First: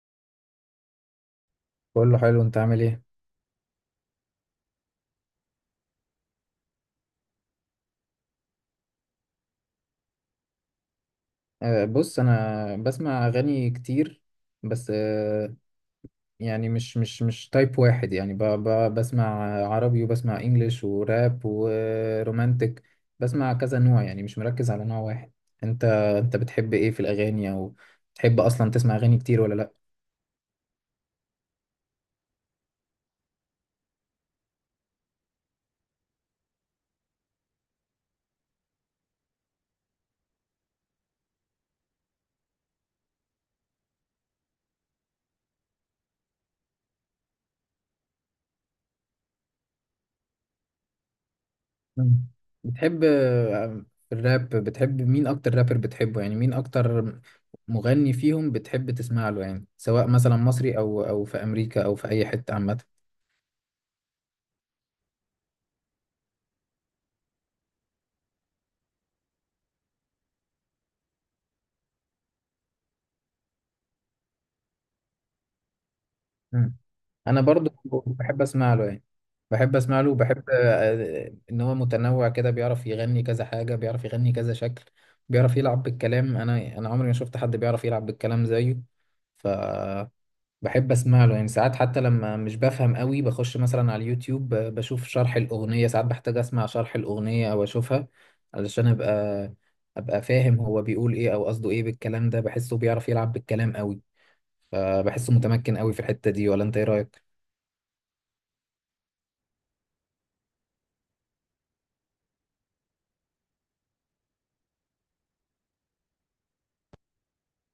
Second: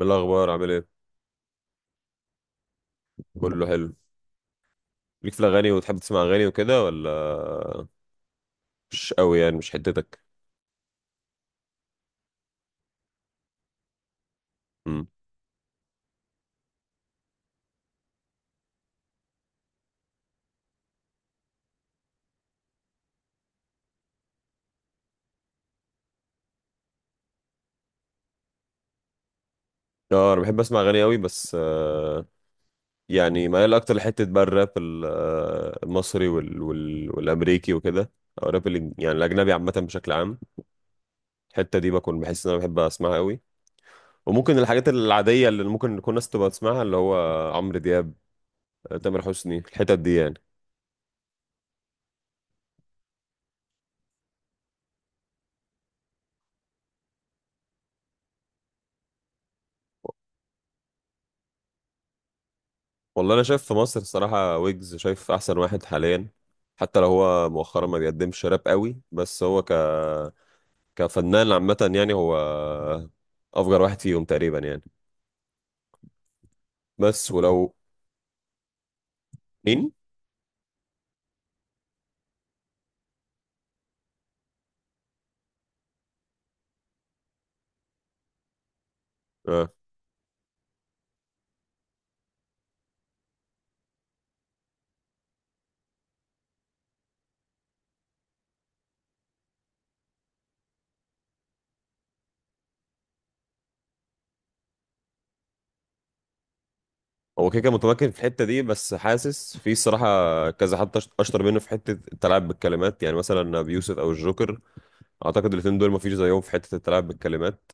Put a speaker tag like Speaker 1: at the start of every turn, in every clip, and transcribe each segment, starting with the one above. Speaker 1: بالأخبار عامل ايه؟
Speaker 2: بقول له حلو، انت عامل ايه؟
Speaker 1: كله حلو. ليك في الأغاني وتحب تسمع أغاني وكده ولا؟ مش قوي يعني مش حتتك.
Speaker 2: أه، بص، انا بسمع اغاني كتير، بس
Speaker 1: امم.
Speaker 2: يعني مش تايب واحد، يعني ب ب بسمع عربي وبسمع انجليش وراب ورومانتك. بسمع كذا نوع، يعني مش مركز على نوع واحد. انت انت بتحب ايه في الاغاني، او بتحب اصلا تسمع اغاني كتير ولا لا؟
Speaker 1: اه، أنا بحب أسمع أغاني قوي بس يعني ميال أكتر لحتة بقى الراب المصري وال والأمريكي وكده. أو الراب يعني الأجنبي عامة بشكل عام. الحتة دي بكون بحس إن أنا بحب أسمعها قوي. وممكن الحاجات العادية اللي ممكن تكون ناس تبقى تسمعها اللي هو عمرو دياب، تامر حسني الحتت دي يعني.
Speaker 2: مم. بتحب، الراب؟ بتحب مين اكتر رابر بتحبه، يعني مين اكتر مغني فيهم بتحب تسمع له، يعني سواء مثلا مصري او في امريكا او في اي حتة عامة؟
Speaker 1: والله انا شايف في مصر الصراحه، ويجز شايف احسن واحد حاليا. حتى لو هو مؤخرا ما بيقدمش راب قوي، بس هو كفنان عامه يعني هو افجر واحد فيهم تقريبا يعني.
Speaker 2: مم.
Speaker 1: بس
Speaker 2: انا برضو
Speaker 1: ولو.
Speaker 2: بحب اسمع له يعني. بحب
Speaker 1: مين؟
Speaker 2: اسمع له، وبحب ان هو متنوع كده، بيعرف يغني كذا حاجه، بيعرف يغني كذا شكل. بيعرف يلعب بالكلام. انا عمري ما شفت حد بيعرف يلعب بالكلام زيه، ف
Speaker 1: آه.
Speaker 2: بحب اسمع له يعني. ساعات حتى لما مش بفهم قوي بخش مثلا على اليوتيوب، بشوف شرح الاغنيه. ساعات بحتاج اسمع شرح الاغنيه او اشوفها علشان ابقى فاهم هو بيقول ايه او قصده ايه بالكلام ده. بحسه بيعرف يلعب بالكلام قوي، فبحسه متمكن قوي في الحته دي. ولا انت ايه رايك؟
Speaker 1: هو كده كده متمكن في الحته دي، بس حاسس في الصراحه كذا حد اشطر منه في حته التلاعب بالكلمات، يعني مثلا ابي يوسف او الجوكر. اعتقد الاثنين دول ما فيش زيهم في حته التلاعب بالكلمات.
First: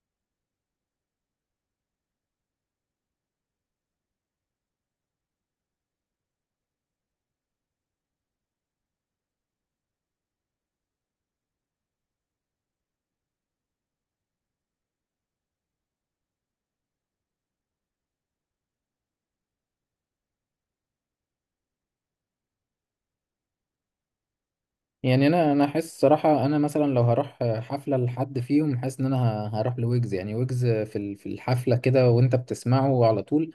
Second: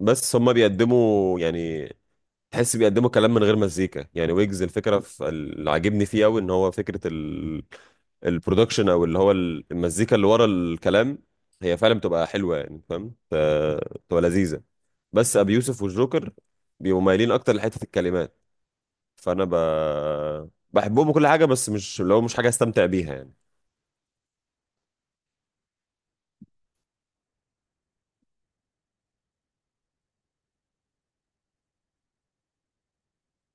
Speaker 1: بس هما بيقدموا يعني، تحس بيقدموا كلام من غير مزيكا يعني. ويجز الفكره في اللي عاجبني فيه قوي ان هو البرودكشن او اللي هو المزيكا اللي ورا الكلام، هي فعلا بتبقى حلوه يعني، فاهم. بتبقى لذيذه. بس ابي يوسف والجوكر بيبقوا مايلين اكتر لحته الكلمات. فانا ب... بحبهم وكل حاجه، بس مش لو مش حاجه استمتع بيها يعني.
Speaker 2: يعني انا احس صراحه انا مثلا لو هروح حفله لحد فيهم، حاسس ان انا هروح لويجز. يعني ويجز في في الحفله كده وانت بتسمعه على طول،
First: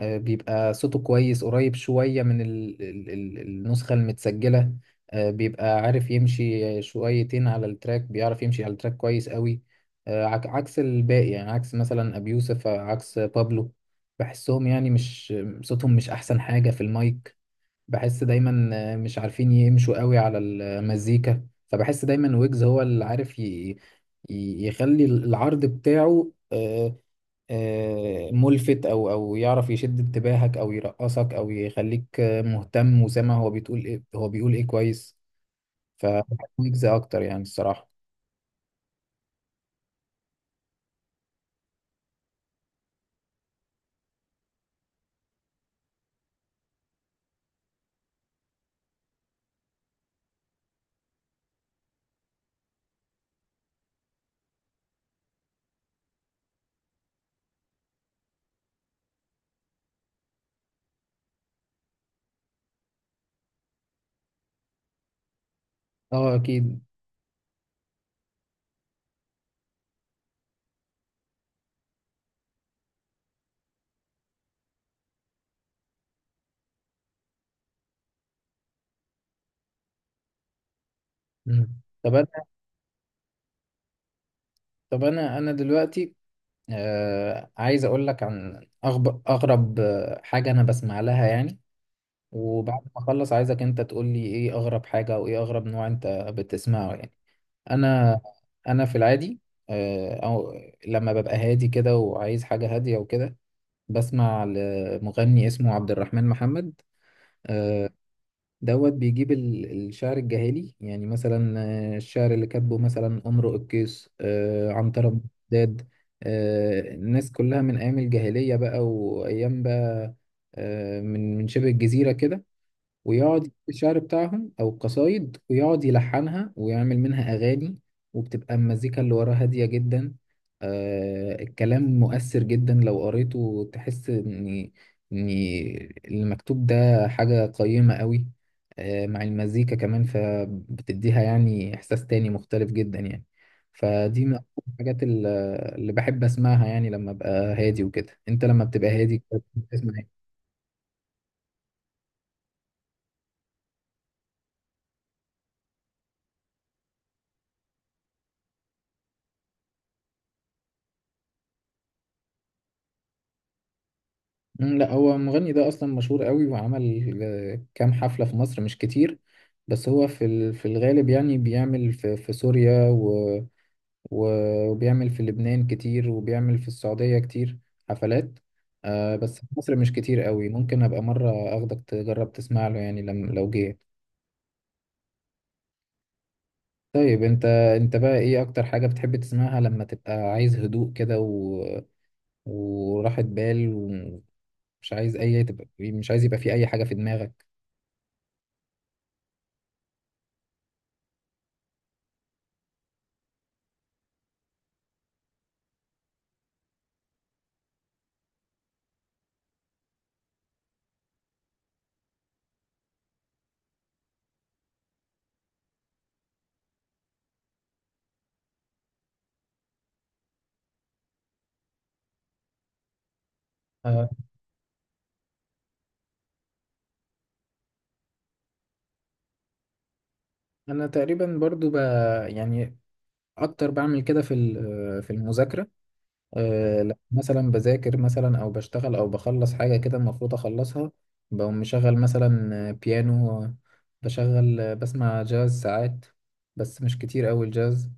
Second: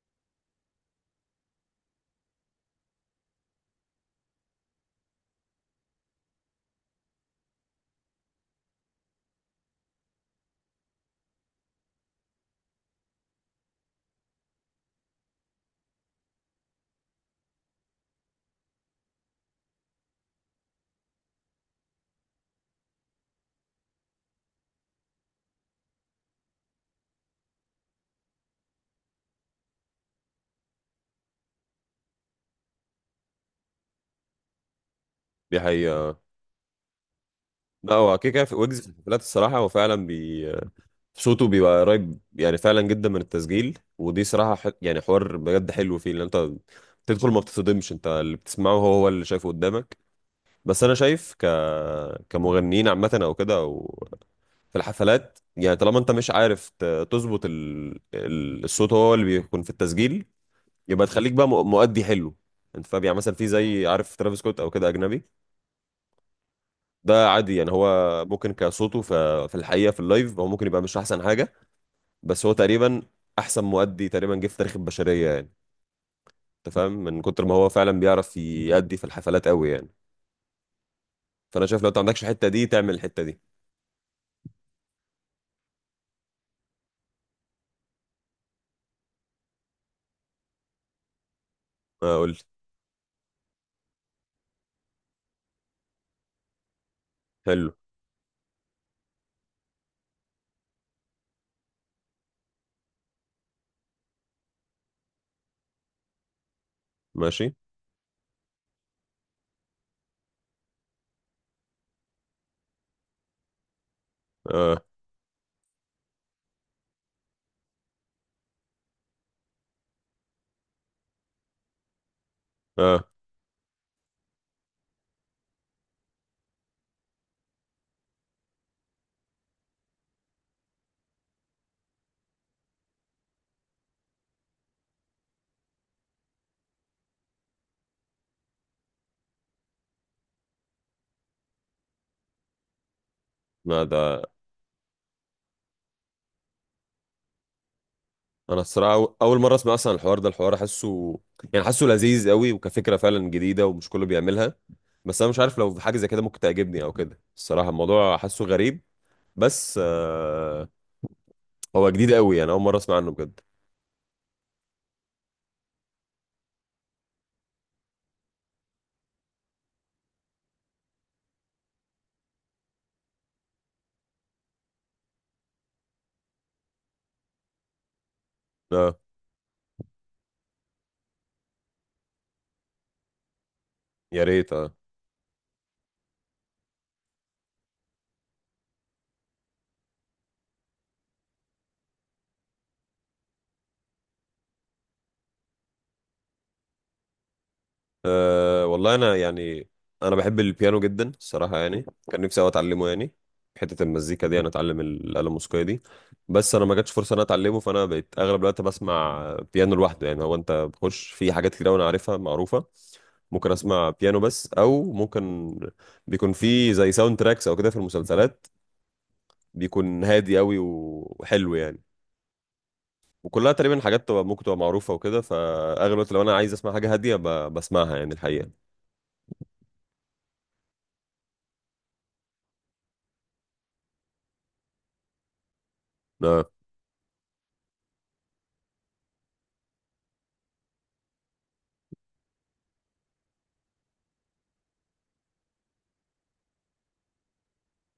Speaker 2: بيبقى صوته كويس، قريب شويه من ال ال ال النسخه المتسجله. بيبقى عارف يمشي شويتين على التراك، بيعرف يمشي على التراك كويس قوي، عكس الباقي. يعني عكس مثلا ابي يوسف، عكس بابلو. بحسهم يعني مش، صوتهم مش احسن حاجه في المايك، بحس دايما مش عارفين يمشوا قوي على المزيكا. فبحس دايما ويجز هو اللي عارف يخلي العرض بتاعه ملفت، او يعرف يشد انتباهك او يرقصك او يخليك مهتم وسامع هو بيقول ايه كويس،
Speaker 1: دي حقيقه.
Speaker 2: فبحب ويجز اكتر يعني، الصراحة.
Speaker 1: لا هو كده كده في ويجز في الحفلات الصراحه، هو فعلا صوته بيبقى قريب يعني فعلا جدا من التسجيل. ودي صراحة يعني حوار بجد حلو فيه، لان انت تدخل ما بتصدمش، انت اللي بتسمعه هو هو اللي شايفه قدامك. بس انا شايف كمغنيين عامة او كده، او في الحفلات يعني، طالما انت مش عارف تظبط الصوت هو اللي بيكون في التسجيل، يبقى تخليك بقى مؤدي حلو. انت فاهم، يعني مثلا في زي، عارف ترافيس سكوت او كده اجنبي،
Speaker 2: اه، اكيد.
Speaker 1: ده عادي يعني هو ممكن كصوته في الحقيقة في اللايف هو ممكن يبقى مش احسن حاجة. بس هو تقريبا احسن مؤدي تقريبا جه في تاريخ البشريه يعني. انت فاهم، من كتر ما هو فعلا بيعرف يأدي في الحفلات قوي يعني. فانا
Speaker 2: مم.
Speaker 1: شايف لو انت ما
Speaker 2: طب
Speaker 1: عندكش
Speaker 2: انا
Speaker 1: الحته دي، تعمل الحته دي.
Speaker 2: طب انا دلوقتي، عايز اقول لك عن اغرب حاجة انا بسمع لها يعني.
Speaker 1: آه، قول لي.
Speaker 2: وبعد ما اخلص، عايزك انت تقول لي ايه اغرب حاجة او ايه اغرب نوع انت بتسمعه يعني.
Speaker 1: حلو.
Speaker 2: انا انا في العادي، آه، او لما ببقى هادي كده وعايز حاجة هادية وكده، بسمع لمغني اسمه عبد الرحمن محمد.
Speaker 1: ماشي.
Speaker 2: آه، دوت بيجيب الشعر الجاهلي، يعني مثلا الشعر اللي كاتبه مثلا أمرؤ القيس،
Speaker 1: اه.
Speaker 2: عنترة بن شداد، الناس كلها من أيام الجاهلية بقى، وأيام بقى من شبه الجزيرة كده.
Speaker 1: اه.
Speaker 2: ويقعد يجيب الشعر بتاعهم أو القصايد، ويقعد يلحنها ويعمل منها أغاني. وبتبقى المزيكا اللي وراها هادية جدا، الكلام مؤثر جدا. لو قريته تحس إن إن المكتوب ده حاجة قيمة قوي، مع المزيكا كمان، فبتديها يعني إحساس تاني مختلف جدا يعني.
Speaker 1: ما ده.
Speaker 2: فدي من أكتر الحاجات اللي بحب أسمعها، يعني لما أبقى هادي وكده. أنت
Speaker 1: انا
Speaker 2: لما بتبقى
Speaker 1: الصراحه
Speaker 2: هادي
Speaker 1: اول مره اسمع
Speaker 2: بتسمع
Speaker 1: اصلا الحوار
Speaker 2: إيه؟
Speaker 1: ده، الحوار حاسه يعني حاسه لذيذ قوي، وكفكره فعلا جديده ومش كله بيعملها. بس انا مش عارف لو في حاجه زي كده ممكن تعجبني او كده، الصراحه الموضوع حاسه غريب. بس هو جديد قوي يعني، اول مره اسمع عنه بجد.
Speaker 2: مم، لا، هو المغني ده اصلا مشهور قوي، وعمل كام حفلة في مصر، مش كتير، بس هو في في الغالب يعني بيعمل في سوريا، وبيعمل في لبنان كتير، وبيعمل في السعودية كتير حفلات.
Speaker 1: اه.
Speaker 2: بس في مصر مش كتير قوي. ممكن ابقى مرة اخدك تجرب تسمع له يعني لما لو جه.
Speaker 1: يا ريت، اه.
Speaker 2: طيب انت بقى ايه اكتر حاجة بتحب تسمعها لما تبقى عايز هدوء كده وراحة بال، ومش عايز اي تبقى مش عايز يبقى في اي حاجة في دماغك؟
Speaker 1: أه، والله انا يعني انا بحب البيانو جدا الصراحه يعني. كان نفسي أوي اتعلمه يعني، حته المزيكا دي انا اتعلم الاله الموسيقيه دي. بس انا ما جاتش فرصه ان انا اتعلمه، فانا بقيت اغلب الوقت بسمع بيانو لوحده يعني. هو انت بخش في حاجات كتير أوي انا عارفها معروفه. ممكن اسمع بيانو بس، او ممكن بيكون في زي ساوند تراكس او كده في المسلسلات، بيكون هادي قوي وحلو يعني. وكلها تقريبا حاجات تبقى ممكن تبقى معروفه وكده، فاغلب الوقت لو انا عايز اسمع حاجه هاديه بسمعها يعني الحقيقه.
Speaker 2: انا تقريبا برضو يعني اكتر بعمل كده في في المذاكره. لما مثلا بذاكر، مثلا او بشتغل او بخلص حاجه كده المفروض اخلصها، بقوم مشغل مثلا بيانو، بشغل بسمع جاز ساعات، بس مش كتير قوي الجاز.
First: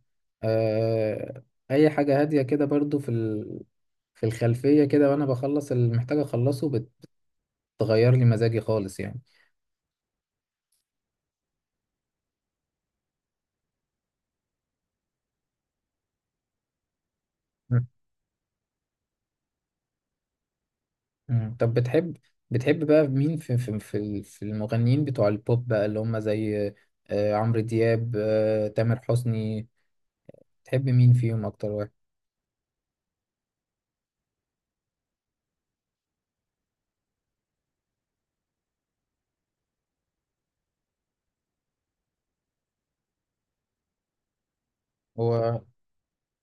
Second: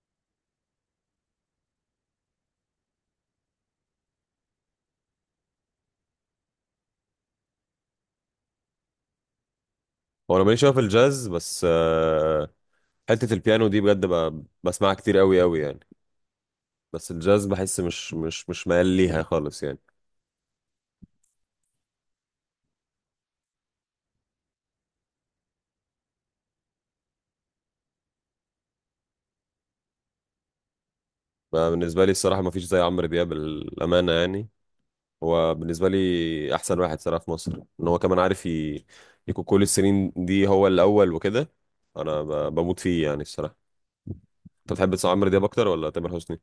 Speaker 2: أه، اي حاجه هاديه كده برضو في في الخلفيه كده، وانا بخلص اللي محتاج اخلصه. بتغير لي مزاجي خالص يعني.
Speaker 1: هو انا ماليش قوي في الجاز، بس حتة البيانو دي بجد بسمعها كتير قوي قوي يعني. بس الجاز بحس مش ميال ليها خالص يعني.
Speaker 2: مم. طب بتحب بقى مين في المغنيين بتوع البوب بقى، اللي هم زي عمرو دياب، تامر حسني؟ بتحب مين فيهم
Speaker 1: ما
Speaker 2: اكتر واحد؟
Speaker 1: بالنسبة لي الصراحة ما فيش زي عمرو دياب الأمانة يعني. هو بالنسبة لي أحسن واحد صراحة في مصر، إن هو كمان عارف يكون كل السنين دي هو الأول وكده. أنا بموت فيه يعني الصراحة. أنت بتحب تسمع عمرو دياب
Speaker 2: هو
Speaker 1: أكتر ولا تامر حسني؟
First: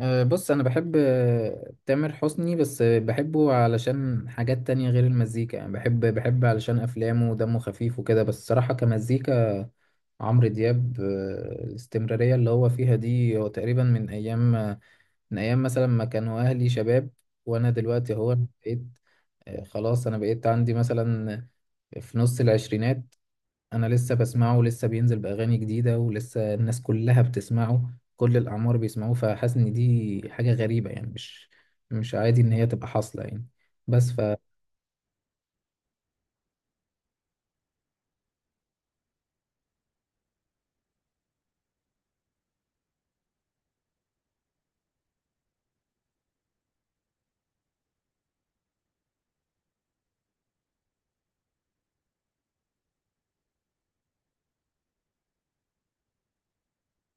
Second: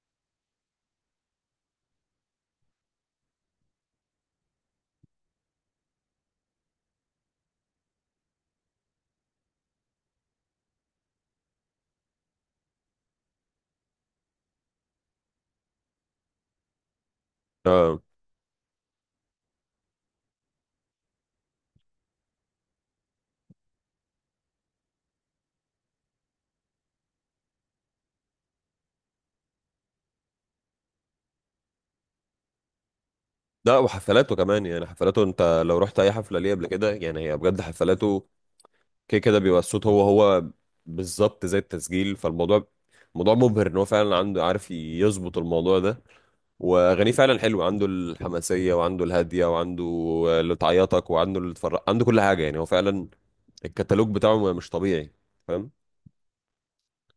Speaker 2: بص، انا بحب تامر حسني، بس بحبه علشان حاجات تانية غير المزيكا يعني. بحب علشان افلامه ودمه خفيف وكده. بس صراحة كمزيكا، عمرو دياب، الاستمرارية اللي هو فيها دي، هو تقريبا من ايام، من ايام مثلا ما كانوا اهلي شباب، وانا
Speaker 1: آه.
Speaker 2: دلوقتي بقيت، خلاص انا بقيت عندي مثلا في نص العشرينات، انا لسه بسمعه، ولسه بينزل باغاني جديده، ولسه الناس كلها بتسمعه، كل الاعمار بيسمعوه. فحاسس ان دي حاجه غريبه، يعني مش عادي ان هي تبقى حاصله يعني.
Speaker 1: لا،
Speaker 2: بس ف
Speaker 1: وحفلاته كمان يعني، حفلاته أنت لو رحت أي حفلة ليه قبل كده يعني، هي بجد حفلاته كده كده بيبقى الصوت هو هو بالظبط زي التسجيل. فالموضوع موضوع مبهر ان هو فعلا عنده، عارف يظبط الموضوع ده. واغانيه فعلا حلوه، عنده الحماسيه وعنده الهاديه وعنده اللي تعيطك وعنده اللي تفرق، عنده كل حاجه يعني. هو فعلا الكتالوج بتاعه مش طبيعي. فاهم.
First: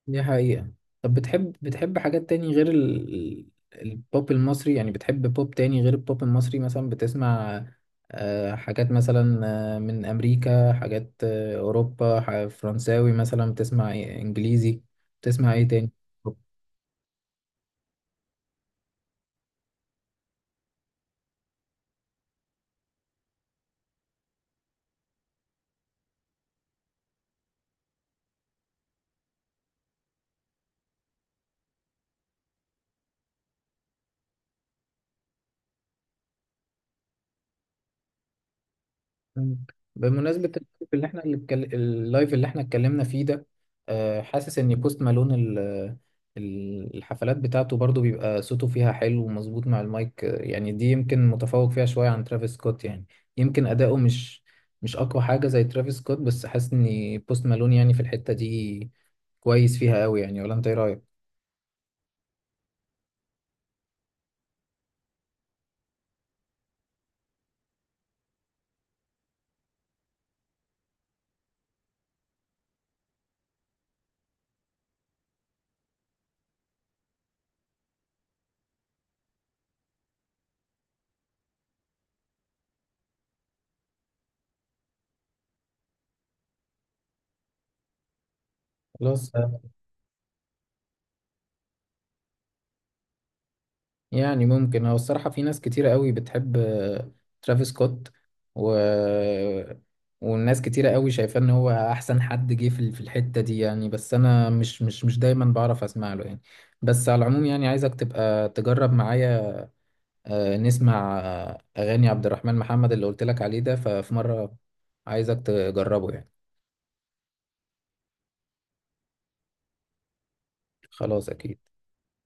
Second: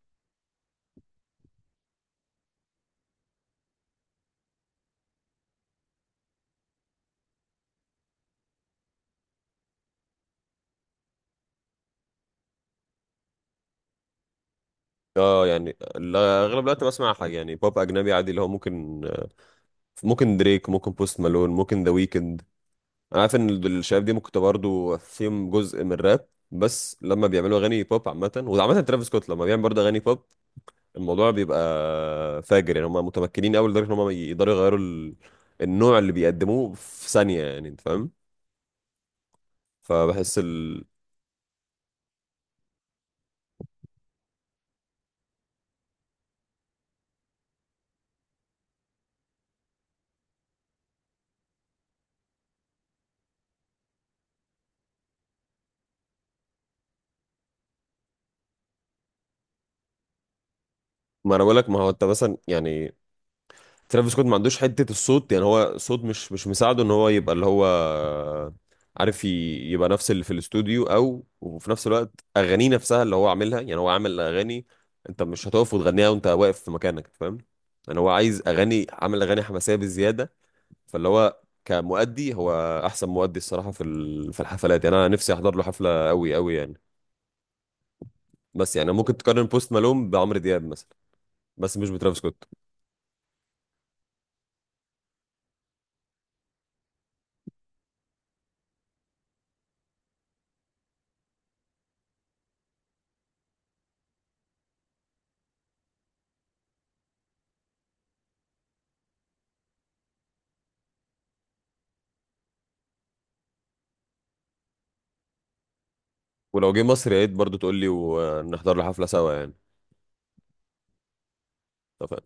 Speaker 2: دي حقيقة. طب بتحب حاجات تاني غير البوب المصري؟ يعني بتحب بوب تاني غير البوب المصري؟ مثلا بتسمع حاجات، مثلا من أمريكا؟ حاجات أوروبا، فرنساوي، مثلا بتسمع إيه؟ إنجليزي؟
Speaker 1: اه،
Speaker 2: بتسمع إيه
Speaker 1: يعني
Speaker 2: تاني؟
Speaker 1: اغلب الوقت بسمع حاجه يعني بوب اجنبي عادي اللي هو ممكن دريك، ممكن بوست مالون، ممكن ذا ويكند. انا عارف ان الشباب دي ممكن تبقى برضه فيهم جزء من الراب، بس لما بيعملوا اغاني بوب عامه، وعامه ترافيس سكوت لما بيعمل برضه اغاني بوب، الموضوع بيبقى فاجر يعني. هم متمكنين قوي لدرجه ان هم يقدروا يغيروا النوع اللي بيقدموه في ثانيه يعني، انت فاهم.
Speaker 2: مم.
Speaker 1: فبحس
Speaker 2: بمناسبة
Speaker 1: ال...
Speaker 2: اللايف اللي احنا اتكلمنا فيه ده، حاسس ان بوست مالون الحفلات بتاعته برضو بيبقى صوته فيها حلو ومظبوط مع المايك. يعني دي يمكن متفوق فيها شوية عن ترافيس سكوت يعني. يمكن أداؤه مش أقوى حاجة زي ترافيس سكوت، بس حاسس ان بوست مالون يعني في الحتة دي كويس فيها قوي يعني. ولا انت ايه رأيك؟
Speaker 1: ما انا بقول لك، ما هو انت مثلا يعني ترافيس سكوت ما عندوش حتة الصوت يعني، هو صوت مش مساعده ان هو يبقى اللي هو عارف يبقى نفس اللي في الاستوديو، او وفي نفس الوقت اغانيه نفسها اللي هو عاملها يعني. هو عامل اغاني انت مش هتقف وتغنيها وانت واقف في مكانك، فاهم يعني. هو عايز اغاني، عامل اغاني حماسية بزيادة. فاللي هو كمؤدي، هو احسن مؤدي الصراحة في في الحفلات يعني، انا نفسي احضر له حفلة قوي قوي يعني. بس يعني ممكن
Speaker 2: خلاص.
Speaker 1: تقارن بوست مالوم بعمرو دياب مثلا، بس مش بترافيس سكوت.
Speaker 2: يعني ممكن، هو الصراحة في ناس كتيرة قوي بتحب ترافيس سكوت و... والناس كتيرة قوي شايفاه ان هو احسن حد جه في في الحتة دي يعني. بس انا مش دايما بعرف اسمع له يعني. بس على العموم، يعني عايزك تبقى تجرب معايا نسمع اغاني عبد الرحمن محمد اللي قلت لك عليه ده. ففي مرة عايزك تجربه يعني.
Speaker 1: ولو جه مصر يا ريت برضه تقول لي ونحضر له حفلة سوا يعني.
Speaker 2: خلاص، اكيد.
Speaker 1: اتفقنا.